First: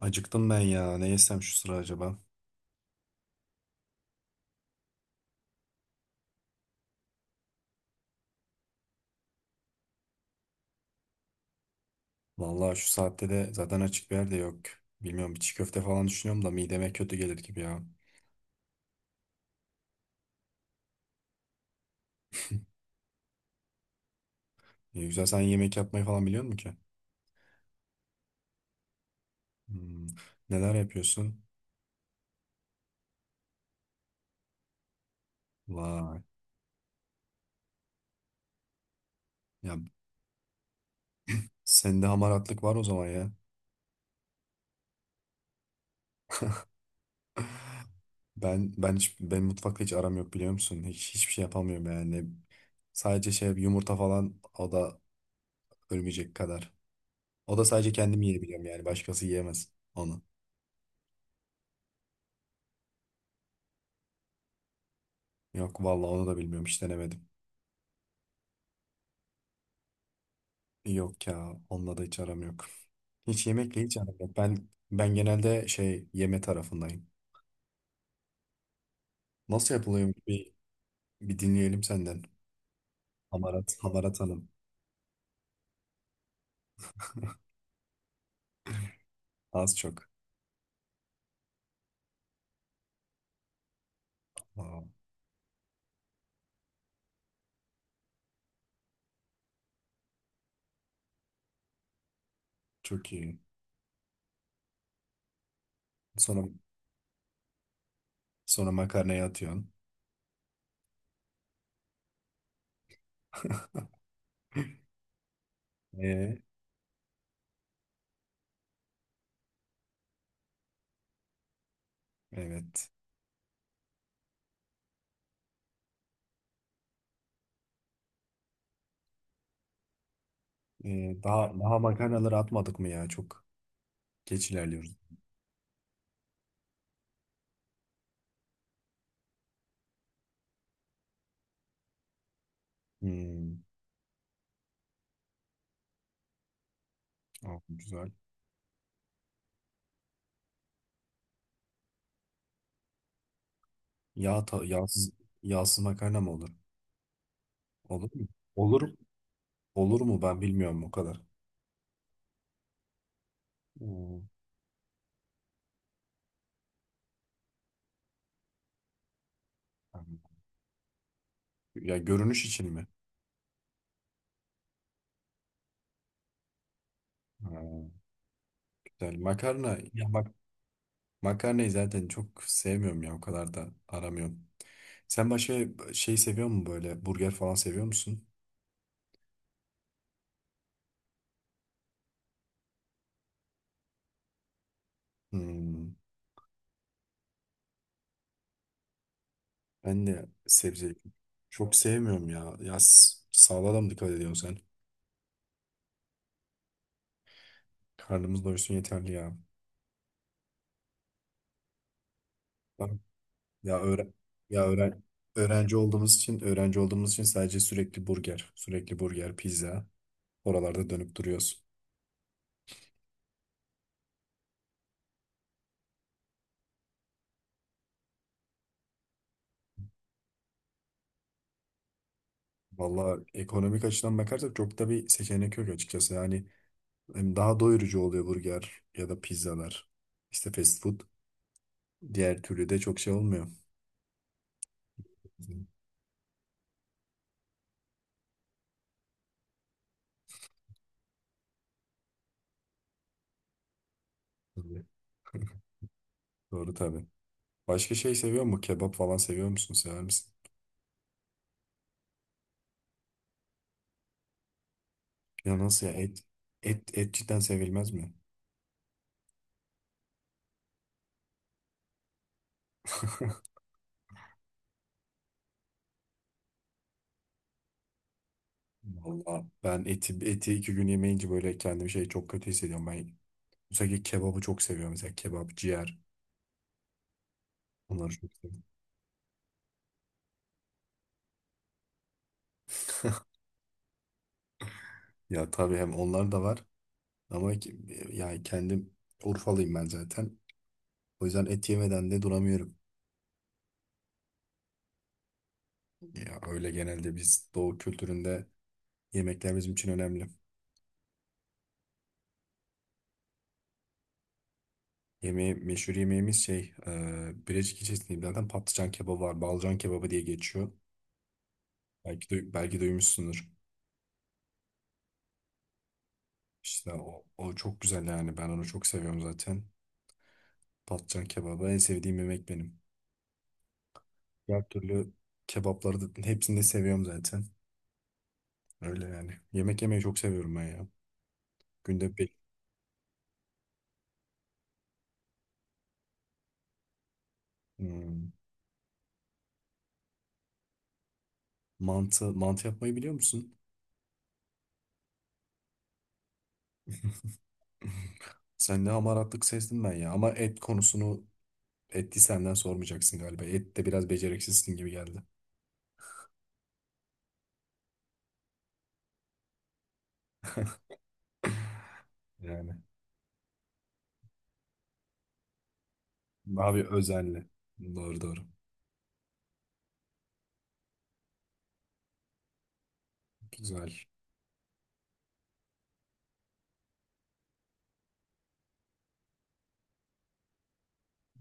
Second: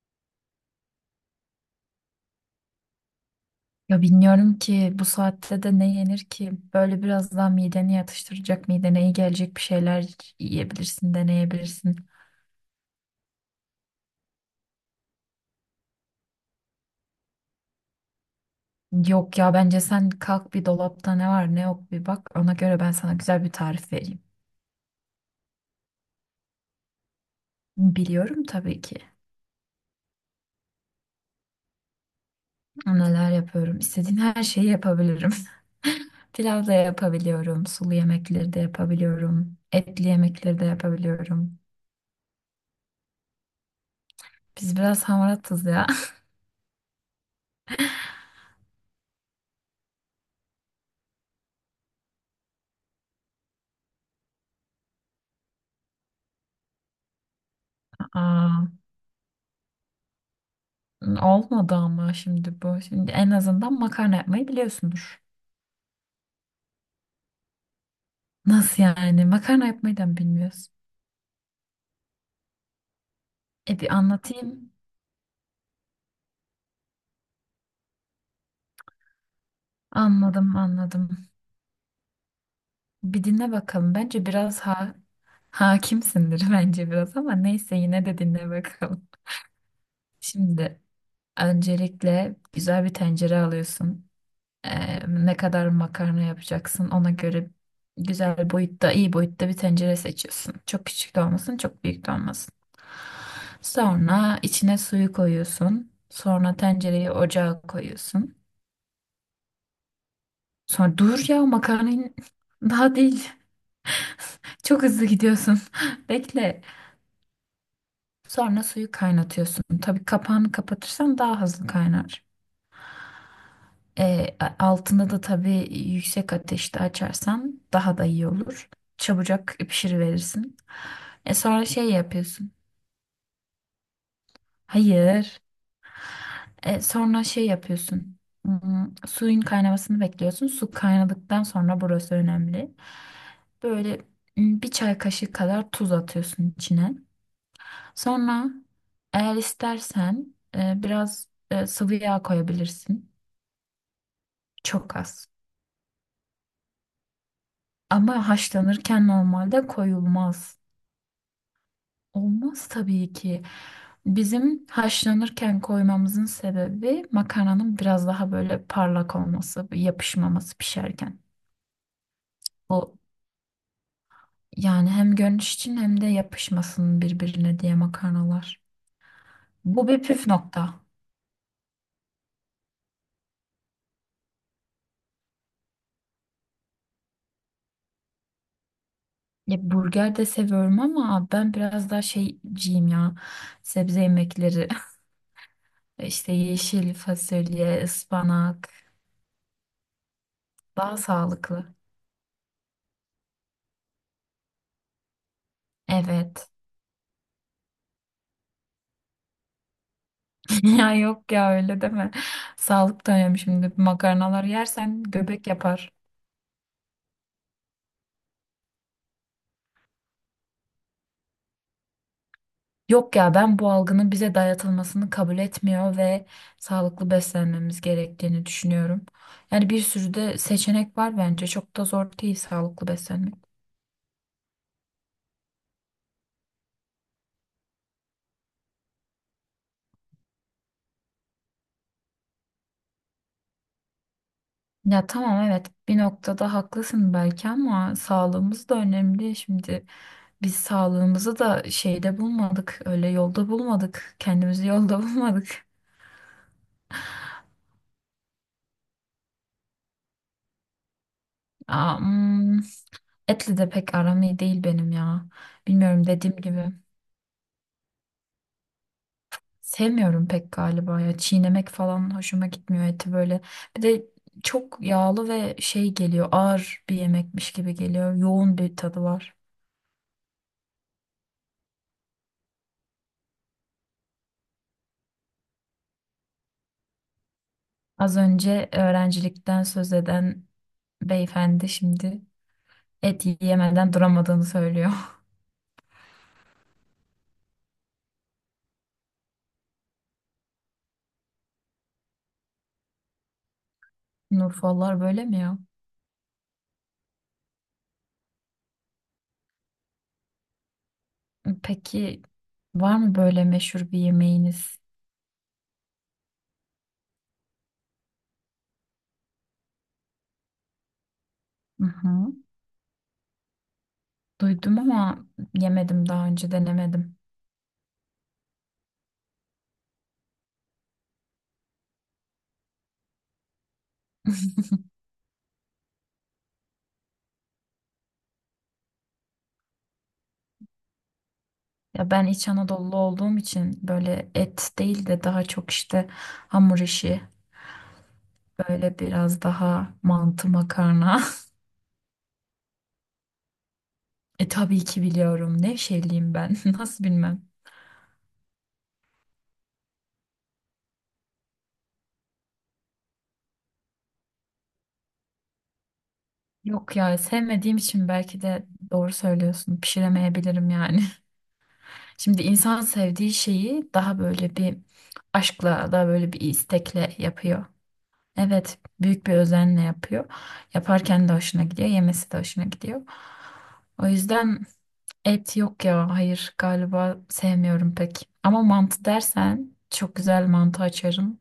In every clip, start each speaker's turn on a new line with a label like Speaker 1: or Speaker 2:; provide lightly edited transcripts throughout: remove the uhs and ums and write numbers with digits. Speaker 1: Acıktım ben ya. Ne yesem şu sıra acaba?
Speaker 2: Ya bilmiyorum ki bu saatte de ne yenir ki? Böyle biraz daha mideni yatıştıracak, midene iyi gelecek bir şeyler yiyebilirsin, deneyebilirsin.
Speaker 1: Vallahi şu saatte de zaten açık bir yer de yok. Bilmiyorum bir çiğ köfte falan düşünüyorum da mideme kötü gelir gibi ya.
Speaker 2: Yok ya bence sen kalk bir dolapta ne var ne yok bir bak. Ona göre ben sana güzel bir tarif vereyim.
Speaker 1: Ne güzel sen yemek yapmayı falan biliyor musun ki?
Speaker 2: Biliyorum tabii ki
Speaker 1: Hmm. Neler yapıyorsun?
Speaker 2: neler yapıyorum. İstediğin her şeyi yapabilirim.
Speaker 1: Vay.
Speaker 2: Pilav da yapabiliyorum, sulu yemekleri de yapabiliyorum,
Speaker 1: Ya
Speaker 2: etli yemekleri de yapabiliyorum.
Speaker 1: sende hamaratlık var o zaman ya.
Speaker 2: Biz biraz hamaratız ya.
Speaker 1: Ben hiç ben mutfakta hiç aram yok biliyor musun? Hiç hiçbir şey yapamıyorum yani. Sadece şey yumurta falan o da ölmeyecek kadar. O da sadece kendim yiyebiliyorum
Speaker 2: Aa.
Speaker 1: yani başkası yiyemez onu.
Speaker 2: Olmadı ama şimdi bu. Şimdi en azından makarna yapmayı biliyorsundur.
Speaker 1: Yok vallahi onu da bilmiyorum hiç denemedim.
Speaker 2: Nasıl yani? Makarna yapmayı da mı bilmiyorsun?
Speaker 1: Yok ya onunla da hiç aram yok. Hiç
Speaker 2: E
Speaker 1: yemekle
Speaker 2: bir
Speaker 1: hiç aram yok. Ben
Speaker 2: anlatayım.
Speaker 1: ben genelde şey yeme tarafındayım. Nasıl yapılıyor bir,
Speaker 2: Anladım, anladım.
Speaker 1: bir dinleyelim senden.
Speaker 2: Bir dinle
Speaker 1: Hamarat,
Speaker 2: bakalım.
Speaker 1: hamarat
Speaker 2: Bence
Speaker 1: hanım.
Speaker 2: biraz hakimsindir bence biraz ama neyse yine de dinle bakalım.
Speaker 1: Az çok.
Speaker 2: Şimdi öncelikle güzel bir tencere alıyorsun.
Speaker 1: Aa,
Speaker 2: Ee, ne kadar makarna yapacaksın ona göre güzel boyutta, iyi boyutta bir tencere seçiyorsun. Çok küçük de olmasın, çok büyük de olmasın.
Speaker 1: çok iyi.
Speaker 2: Sonra içine suyu koyuyorsun.
Speaker 1: Sonra
Speaker 2: Sonra tencereyi ocağa koyuyorsun.
Speaker 1: sonra makarnaya atıyorsun.
Speaker 2: Sonra dur ya makarnayı daha değil. Çok hızlı gidiyorsun.
Speaker 1: Ee,
Speaker 2: Bekle. Sonra suyu kaynatıyorsun. Tabii kapağını kapatırsan daha hızlı kaynar.
Speaker 1: evet.
Speaker 2: E, altını da tabii yüksek ateşte açarsan daha da iyi olur. Çabucak pişiriverirsin.
Speaker 1: Daha
Speaker 2: Sonra
Speaker 1: daha
Speaker 2: şey
Speaker 1: makarnaları
Speaker 2: yapıyorsun.
Speaker 1: atmadık mı ya? Çok geç ilerliyoruz.
Speaker 2: Hayır. Sonra şey yapıyorsun. Hmm, suyun kaynamasını bekliyorsun. Su kaynadıktan sonra burası önemli.
Speaker 1: Hmm,
Speaker 2: Böyle bir çay kaşığı kadar tuz atıyorsun içine.
Speaker 1: aa, güzel.
Speaker 2: Sonra eğer istersen biraz sıvı yağ koyabilirsin.
Speaker 1: Yağ ta-
Speaker 2: Çok
Speaker 1: yağsız
Speaker 2: az.
Speaker 1: yağsız makarna mı olur? Olur mu?
Speaker 2: Ama
Speaker 1: Olur
Speaker 2: haşlanırken normalde
Speaker 1: olur mu? Ben
Speaker 2: koyulmaz.
Speaker 1: bilmiyorum o kadar.
Speaker 2: Olmaz tabii ki.
Speaker 1: Hmm,
Speaker 2: Bizim haşlanırken koymamızın sebebi makarnanın biraz daha böyle parlak olması,
Speaker 1: tamam.
Speaker 2: yapışmaması pişerken.
Speaker 1: Ya görünüş için mi?
Speaker 2: O yani hem görünüş için hem de yapışmasın birbirine
Speaker 1: Ha,
Speaker 2: diye makarnalar.
Speaker 1: güzel. Makarna.
Speaker 2: Bu bir
Speaker 1: Ya
Speaker 2: püf
Speaker 1: bak
Speaker 2: nokta.
Speaker 1: makarnayı zaten çok sevmiyorum ya. O kadar da aramıyorum. Sen başka şey seviyor musun böyle? Burger falan seviyor musun?
Speaker 2: Ya burger de seviyorum ama ben biraz daha şeyciyim ya. Sebze yemekleri,
Speaker 1: Hmm,
Speaker 2: işte yeşil fasulye, ıspanak
Speaker 1: ben de sebze
Speaker 2: daha sağlıklı.
Speaker 1: çok sevmiyorum ya. Ya s- sağlığa da mı dikkat ediyorsun sen?
Speaker 2: Evet.
Speaker 1: Karnımız doysun yeterli ya.
Speaker 2: Ya yok ya öyle deme.
Speaker 1: Bak,
Speaker 2: Sağlık da önemli şimdi.
Speaker 1: ya öğren
Speaker 2: Makarnalar
Speaker 1: ya öğren
Speaker 2: yersen göbek
Speaker 1: öğrenci
Speaker 2: yapar.
Speaker 1: olduğumuz için öğrenci olduğumuz için sadece sürekli burger, sürekli burger, pizza oralarda dönüp duruyoruz.
Speaker 2: Yok ya ben bu algının bize dayatılmasını kabul etmiyor ve sağlıklı beslenmemiz gerektiğini düşünüyorum. Yani bir sürü de seçenek var bence. Çok da zor değil sağlıklı
Speaker 1: Valla
Speaker 2: beslenmek.
Speaker 1: ekonomik açıdan bakarsak çok da bir seçenek yok açıkçası. Yani hem daha doyurucu oluyor burger ya da pizzalar. İşte fast food. Diğer türlü de çok şey olmuyor.
Speaker 2: Ya tamam evet bir noktada haklısın belki ama sağlığımız da önemli. Şimdi biz sağlığımızı da şeyde bulmadık. Öyle yolda bulmadık. Kendimizi
Speaker 1: Tabii.
Speaker 2: yolda bulmadık.
Speaker 1: Doğru tabii. Başka şey seviyor mu? Kebap falan seviyor musun? Sever misin?
Speaker 2: Aa, hmm, etle de pek aram iyi değil benim ya.
Speaker 1: Ya nasıl ya
Speaker 2: Bilmiyorum
Speaker 1: et?
Speaker 2: dediğim gibi.
Speaker 1: Et, et cidden sevilmez mi?
Speaker 2: Sevmiyorum pek galiba ya. Çiğnemek falan hoşuma gitmiyor eti böyle. Bir de çok yağlı ve şey geliyor. Ağır bir yemekmiş gibi geliyor. Yoğun bir tadı var.
Speaker 1: Valla ben eti, eti iki gün yemeyince böyle kendimi şey çok kötü hissediyorum. Ben özellikle kebabı çok seviyorum. Mesela kebap, ciğer. Onları
Speaker 2: Az
Speaker 1: çok seviyorum.
Speaker 2: önce öğrencilikten söz eden beyefendi şimdi et yiyemeden duramadığını söylüyor.
Speaker 1: Ya tabii hem onlar da var. Ama ki- yani kendim Urfalıyım ben zaten. O yüzden et yemeden de duramıyorum.
Speaker 2: Nurfallar böyle mi ya?
Speaker 1: Ya öyle genelde biz Doğu kültüründe yemekler bizim için önemli.
Speaker 2: Peki var mı böyle meşhur bir yemeğiniz?
Speaker 1: Yemeği, meşhur yemeğimiz şey, Birecik ilçesinde zaten patlıcan kebabı var. Balcan kebabı diye geçiyor.
Speaker 2: Hı hı.
Speaker 1: Belki de, belki duymuşsundur.
Speaker 2: Duydum ama yemedim daha önce
Speaker 1: İşte
Speaker 2: denemedim.
Speaker 1: o, o çok güzel yani. Ben onu çok seviyorum zaten. Patlıcan kebabı en sevdiğim yemek benim. Diğer türlü kebapları da hepsini de seviyorum zaten. Öyle yani. Yemek yemeyi çok seviyorum ben ya.
Speaker 2: Ya
Speaker 1: Günde
Speaker 2: ben
Speaker 1: bir.
Speaker 2: İç Anadolu olduğum için böyle et değil de daha çok işte hamur işi
Speaker 1: Hmm.
Speaker 2: böyle biraz daha mantı makarna.
Speaker 1: Mantı, mantı yapmayı biliyor musun?
Speaker 2: E tabii ki biliyorum. Nevşehirliyim ben. Nasıl bilmem.
Speaker 1: Sen ne hamaratlık sezdin ben ya. Ama et konusunu etti senden sormayacaksın galiba. Et de biraz beceriksizsin gibi geldi.
Speaker 2: Yok ya sevmediğim için belki de doğru söylüyorsun. Pişiremeyebilirim yani. Şimdi
Speaker 1: Yani.
Speaker 2: insan sevdiği şeyi daha böyle bir aşkla, daha böyle bir
Speaker 1: Abi
Speaker 2: istekle
Speaker 1: özenli.
Speaker 2: yapıyor.
Speaker 1: Doğru doğru.
Speaker 2: Evet, büyük bir özenle yapıyor. Yaparken de hoşuna gidiyor, yemesi de hoşuna gidiyor.
Speaker 1: Güzel.
Speaker 2: O yüzden et yok ya, hayır galiba sevmiyorum pek. Ama mantı dersen çok güzel mantı açarım.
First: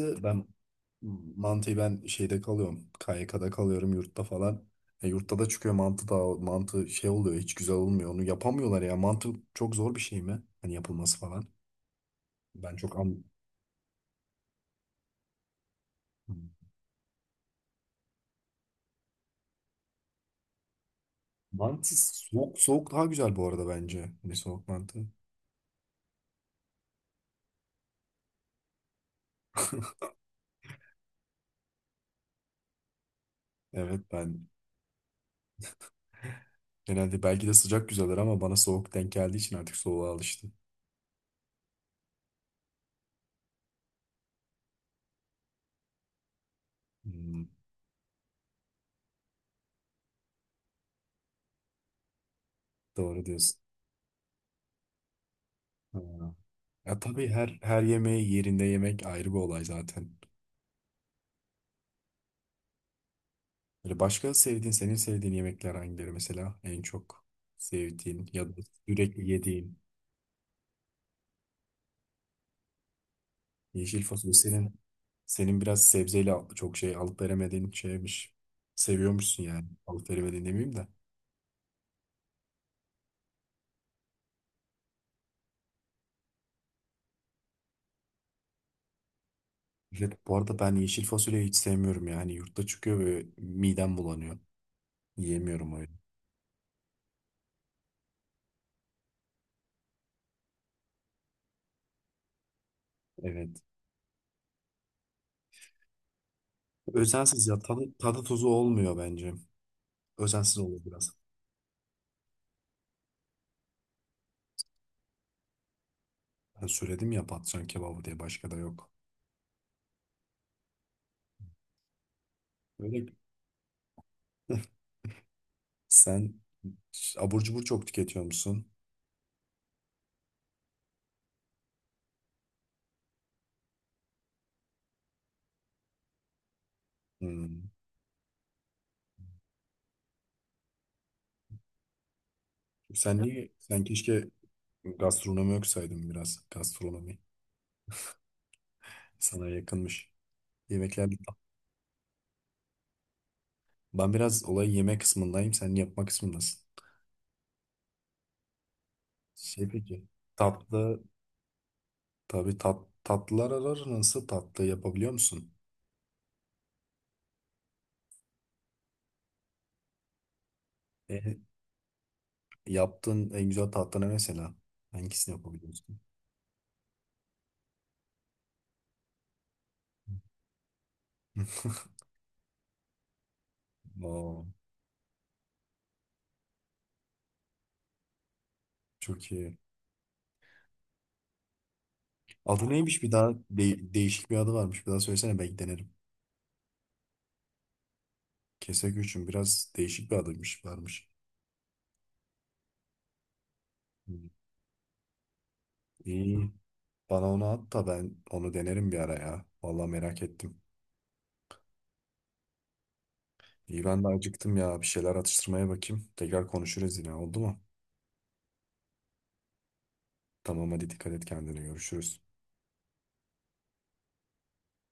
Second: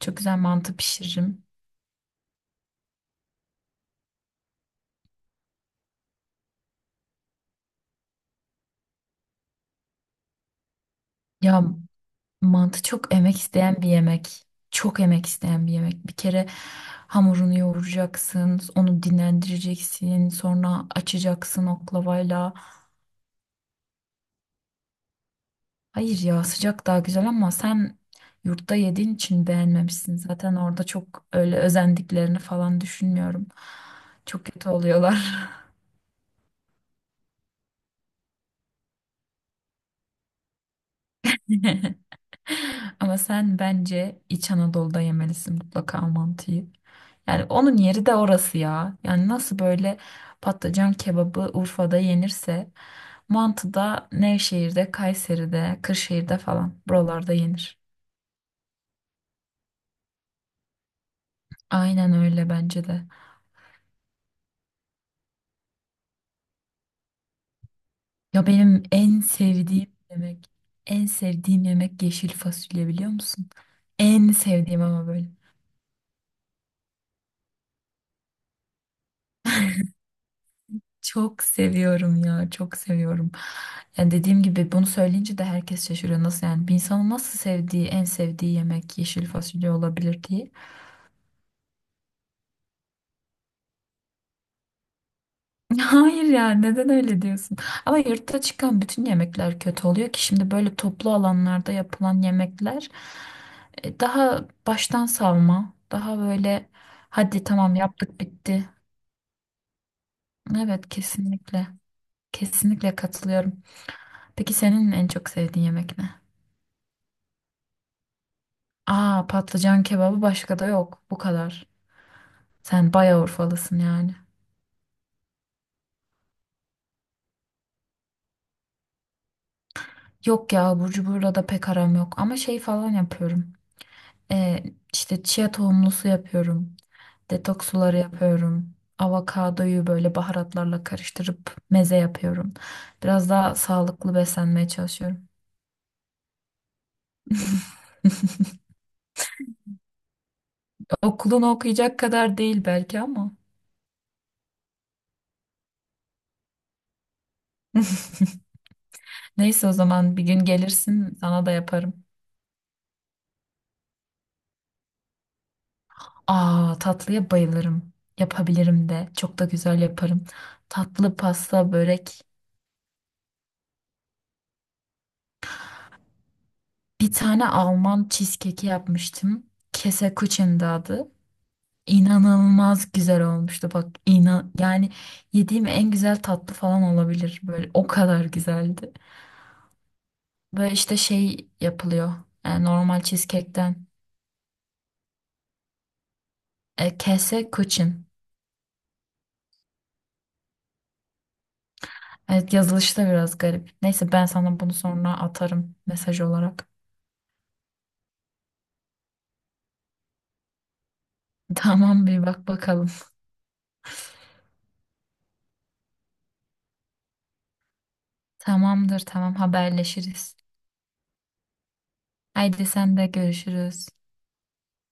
Speaker 2: Çok güzel
Speaker 1: ben
Speaker 2: mantı pişiririm.
Speaker 1: mantıyı ben şeyde kalıyorum. KYK'da kalıyorum yurtta falan. Yurtta da çıkıyor mantı da mantı şey oluyor hiç güzel olmuyor. Onu yapamıyorlar ya. Mantı çok zor bir şey mi? Hani yapılması falan.
Speaker 2: Ya
Speaker 1: Ben
Speaker 2: mantı
Speaker 1: çok
Speaker 2: çok
Speaker 1: an
Speaker 2: emek isteyen bir yemek. Bir kere hamurunu yoğuracaksın, onu dinlendireceksin, sonra açacaksın
Speaker 1: Mantı
Speaker 2: oklavayla.
Speaker 1: soğuk soğuk daha güzel bu arada bence. Hani soğuk mantı.
Speaker 2: Hayır ya sıcak daha güzel ama sen yurtta yediğin için beğenmemişsin. Zaten orada çok öyle özendiklerini falan düşünmüyorum.
Speaker 1: Evet
Speaker 2: Çok
Speaker 1: ben
Speaker 2: kötü oluyorlar.
Speaker 1: genelde belki de sıcak güzeldir ama bana soğuk denk geldiği için artık soğuğa alıştım.
Speaker 2: Ama sen bence İç Anadolu'da yemelisin mutlaka mantıyı.
Speaker 1: Hmm,
Speaker 2: Yani onun yeri de orası ya. Yani nasıl böyle patlıcan kebabı Urfa'da yenirse
Speaker 1: doğru diyorsun.
Speaker 2: mantı da Nevşehir'de, Kayseri'de,
Speaker 1: Ha.
Speaker 2: Kırşehir'de falan
Speaker 1: Ya tabii
Speaker 2: buralarda
Speaker 1: her
Speaker 2: yenir.
Speaker 1: her yemeği yerinde yemek ayrı bir olay zaten.
Speaker 2: Aynen öyle bence de.
Speaker 1: Böyle başka sevdiğin, senin sevdiğin yemekler hangileri mesela en çok sevdiğin
Speaker 2: Ya
Speaker 1: ya da
Speaker 2: benim en
Speaker 1: sürekli yediğin
Speaker 2: sevdiğim yemek, en sevdiğim yemek yeşil fasulye biliyor musun?
Speaker 1: yeşil
Speaker 2: En
Speaker 1: fasulye senin
Speaker 2: sevdiğim ama böyle.
Speaker 1: senin biraz sebzeyle çok şey alıp veremediğin şeymiş. Seviyormuşsun yani. Alıp veremediğin demeyeyim de.
Speaker 2: Çok seviyorum ya, çok seviyorum. Yani dediğim gibi bunu söyleyince de herkes şaşırıyor. Nasıl yani bir insanın nasıl sevdiği, en sevdiği yemek yeşil fasulye
Speaker 1: Evet,
Speaker 2: olabilir
Speaker 1: bu
Speaker 2: diye.
Speaker 1: arada ben yeşil fasulyeyi hiç sevmiyorum yani yurtta çıkıyor ve midem bulanıyor. Yiyemiyorum öyle.
Speaker 2: Hayır ya neden öyle diyorsun? Ama yurtta çıkan bütün yemekler kötü oluyor ki şimdi böyle toplu alanlarda yapılan yemekler
Speaker 1: Evet.
Speaker 2: daha baştan savma, daha böyle hadi
Speaker 1: Özensiz ya
Speaker 2: tamam
Speaker 1: tadı,
Speaker 2: yaptık
Speaker 1: tadı tuzu
Speaker 2: bitti.
Speaker 1: olmuyor bence. Özensiz olur
Speaker 2: Evet
Speaker 1: biraz.
Speaker 2: kesinlikle. Kesinlikle katılıyorum. Peki senin en çok sevdiğin yemek ne?
Speaker 1: Ben söyledim ya patlıcan kebabı diye başka da yok.
Speaker 2: Aa patlıcan kebabı başka da yok. Bu kadar. Sen
Speaker 1: Öyle mi?
Speaker 2: bayağı Urfalısın yani.
Speaker 1: Sen abur cubur çok tüketiyor musun?
Speaker 2: Yok ya burcu burada da pek aram yok ama şey falan yapıyorum. E, işte chia tohumlu su yapıyorum. Detoks
Speaker 1: Hmm.
Speaker 2: suları yapıyorum. Avokadoyu böyle baharatlarla karıştırıp meze yapıyorum.
Speaker 1: Sen
Speaker 2: Biraz
Speaker 1: niye?
Speaker 2: daha
Speaker 1: Sen
Speaker 2: sağlıklı
Speaker 1: keşke
Speaker 2: beslenmeye çalışıyorum.
Speaker 1: gastronomi okusaydın biraz. Gastronomi sana yakınmış. Yemekler.
Speaker 2: Okulunu okuyacak kadar değil belki ama.
Speaker 1: Ben biraz olay yeme kısmındayım. Sen yapma kısmındasın.
Speaker 2: Neyse
Speaker 1: Şey
Speaker 2: o
Speaker 1: peki.
Speaker 2: zaman bir gün
Speaker 1: Tatlı
Speaker 2: gelirsin sana da yaparım.
Speaker 1: tabii tat, tatlılar arar nasıl tatlı yapabiliyor musun?
Speaker 2: Aa tatlıya bayılırım. Yapabilirim de. Çok da güzel yaparım. Tatlı
Speaker 1: E,
Speaker 2: pasta börek.
Speaker 1: yaptığın en güzel tatlı ne mesela? Hangisini yapabiliyorsun?
Speaker 2: Bir tane Alman cheesecake'i yapmıştım. Kese adı. İnanılmaz güzel olmuştu bak
Speaker 1: Oo,
Speaker 2: inan yani yediğim en güzel tatlı falan olabilir böyle o kadar güzeldi.
Speaker 1: çok iyi.
Speaker 2: Böyle işte şey yapılıyor
Speaker 1: Adı
Speaker 2: normal
Speaker 1: neymiş bir daha?
Speaker 2: cheesecake'ten
Speaker 1: De- değişik bir adı varmış. Bir daha söylesene belki denerim.
Speaker 2: kese kuchen.
Speaker 1: Keseküçüm biraz değişik bir adıymış varmış.
Speaker 2: Evet yazılışı da biraz garip. Neyse
Speaker 1: Hı.
Speaker 2: ben sana bunu sonra atarım mesaj
Speaker 1: İyi.
Speaker 2: olarak.
Speaker 1: Bana onu at da ben onu denerim bir ara ya. Vallahi merak ettim.
Speaker 2: Tamam bir bak bakalım.
Speaker 1: İyi ben de acıktım ya. Bir şeyler atıştırmaya bakayım. Tekrar konuşuruz yine oldu mu?
Speaker 2: Tamamdır tamam haberleşiriz.
Speaker 1: Tamam hadi dikkat et kendine görüşürüz.
Speaker 2: Haydi sen de görüşürüz.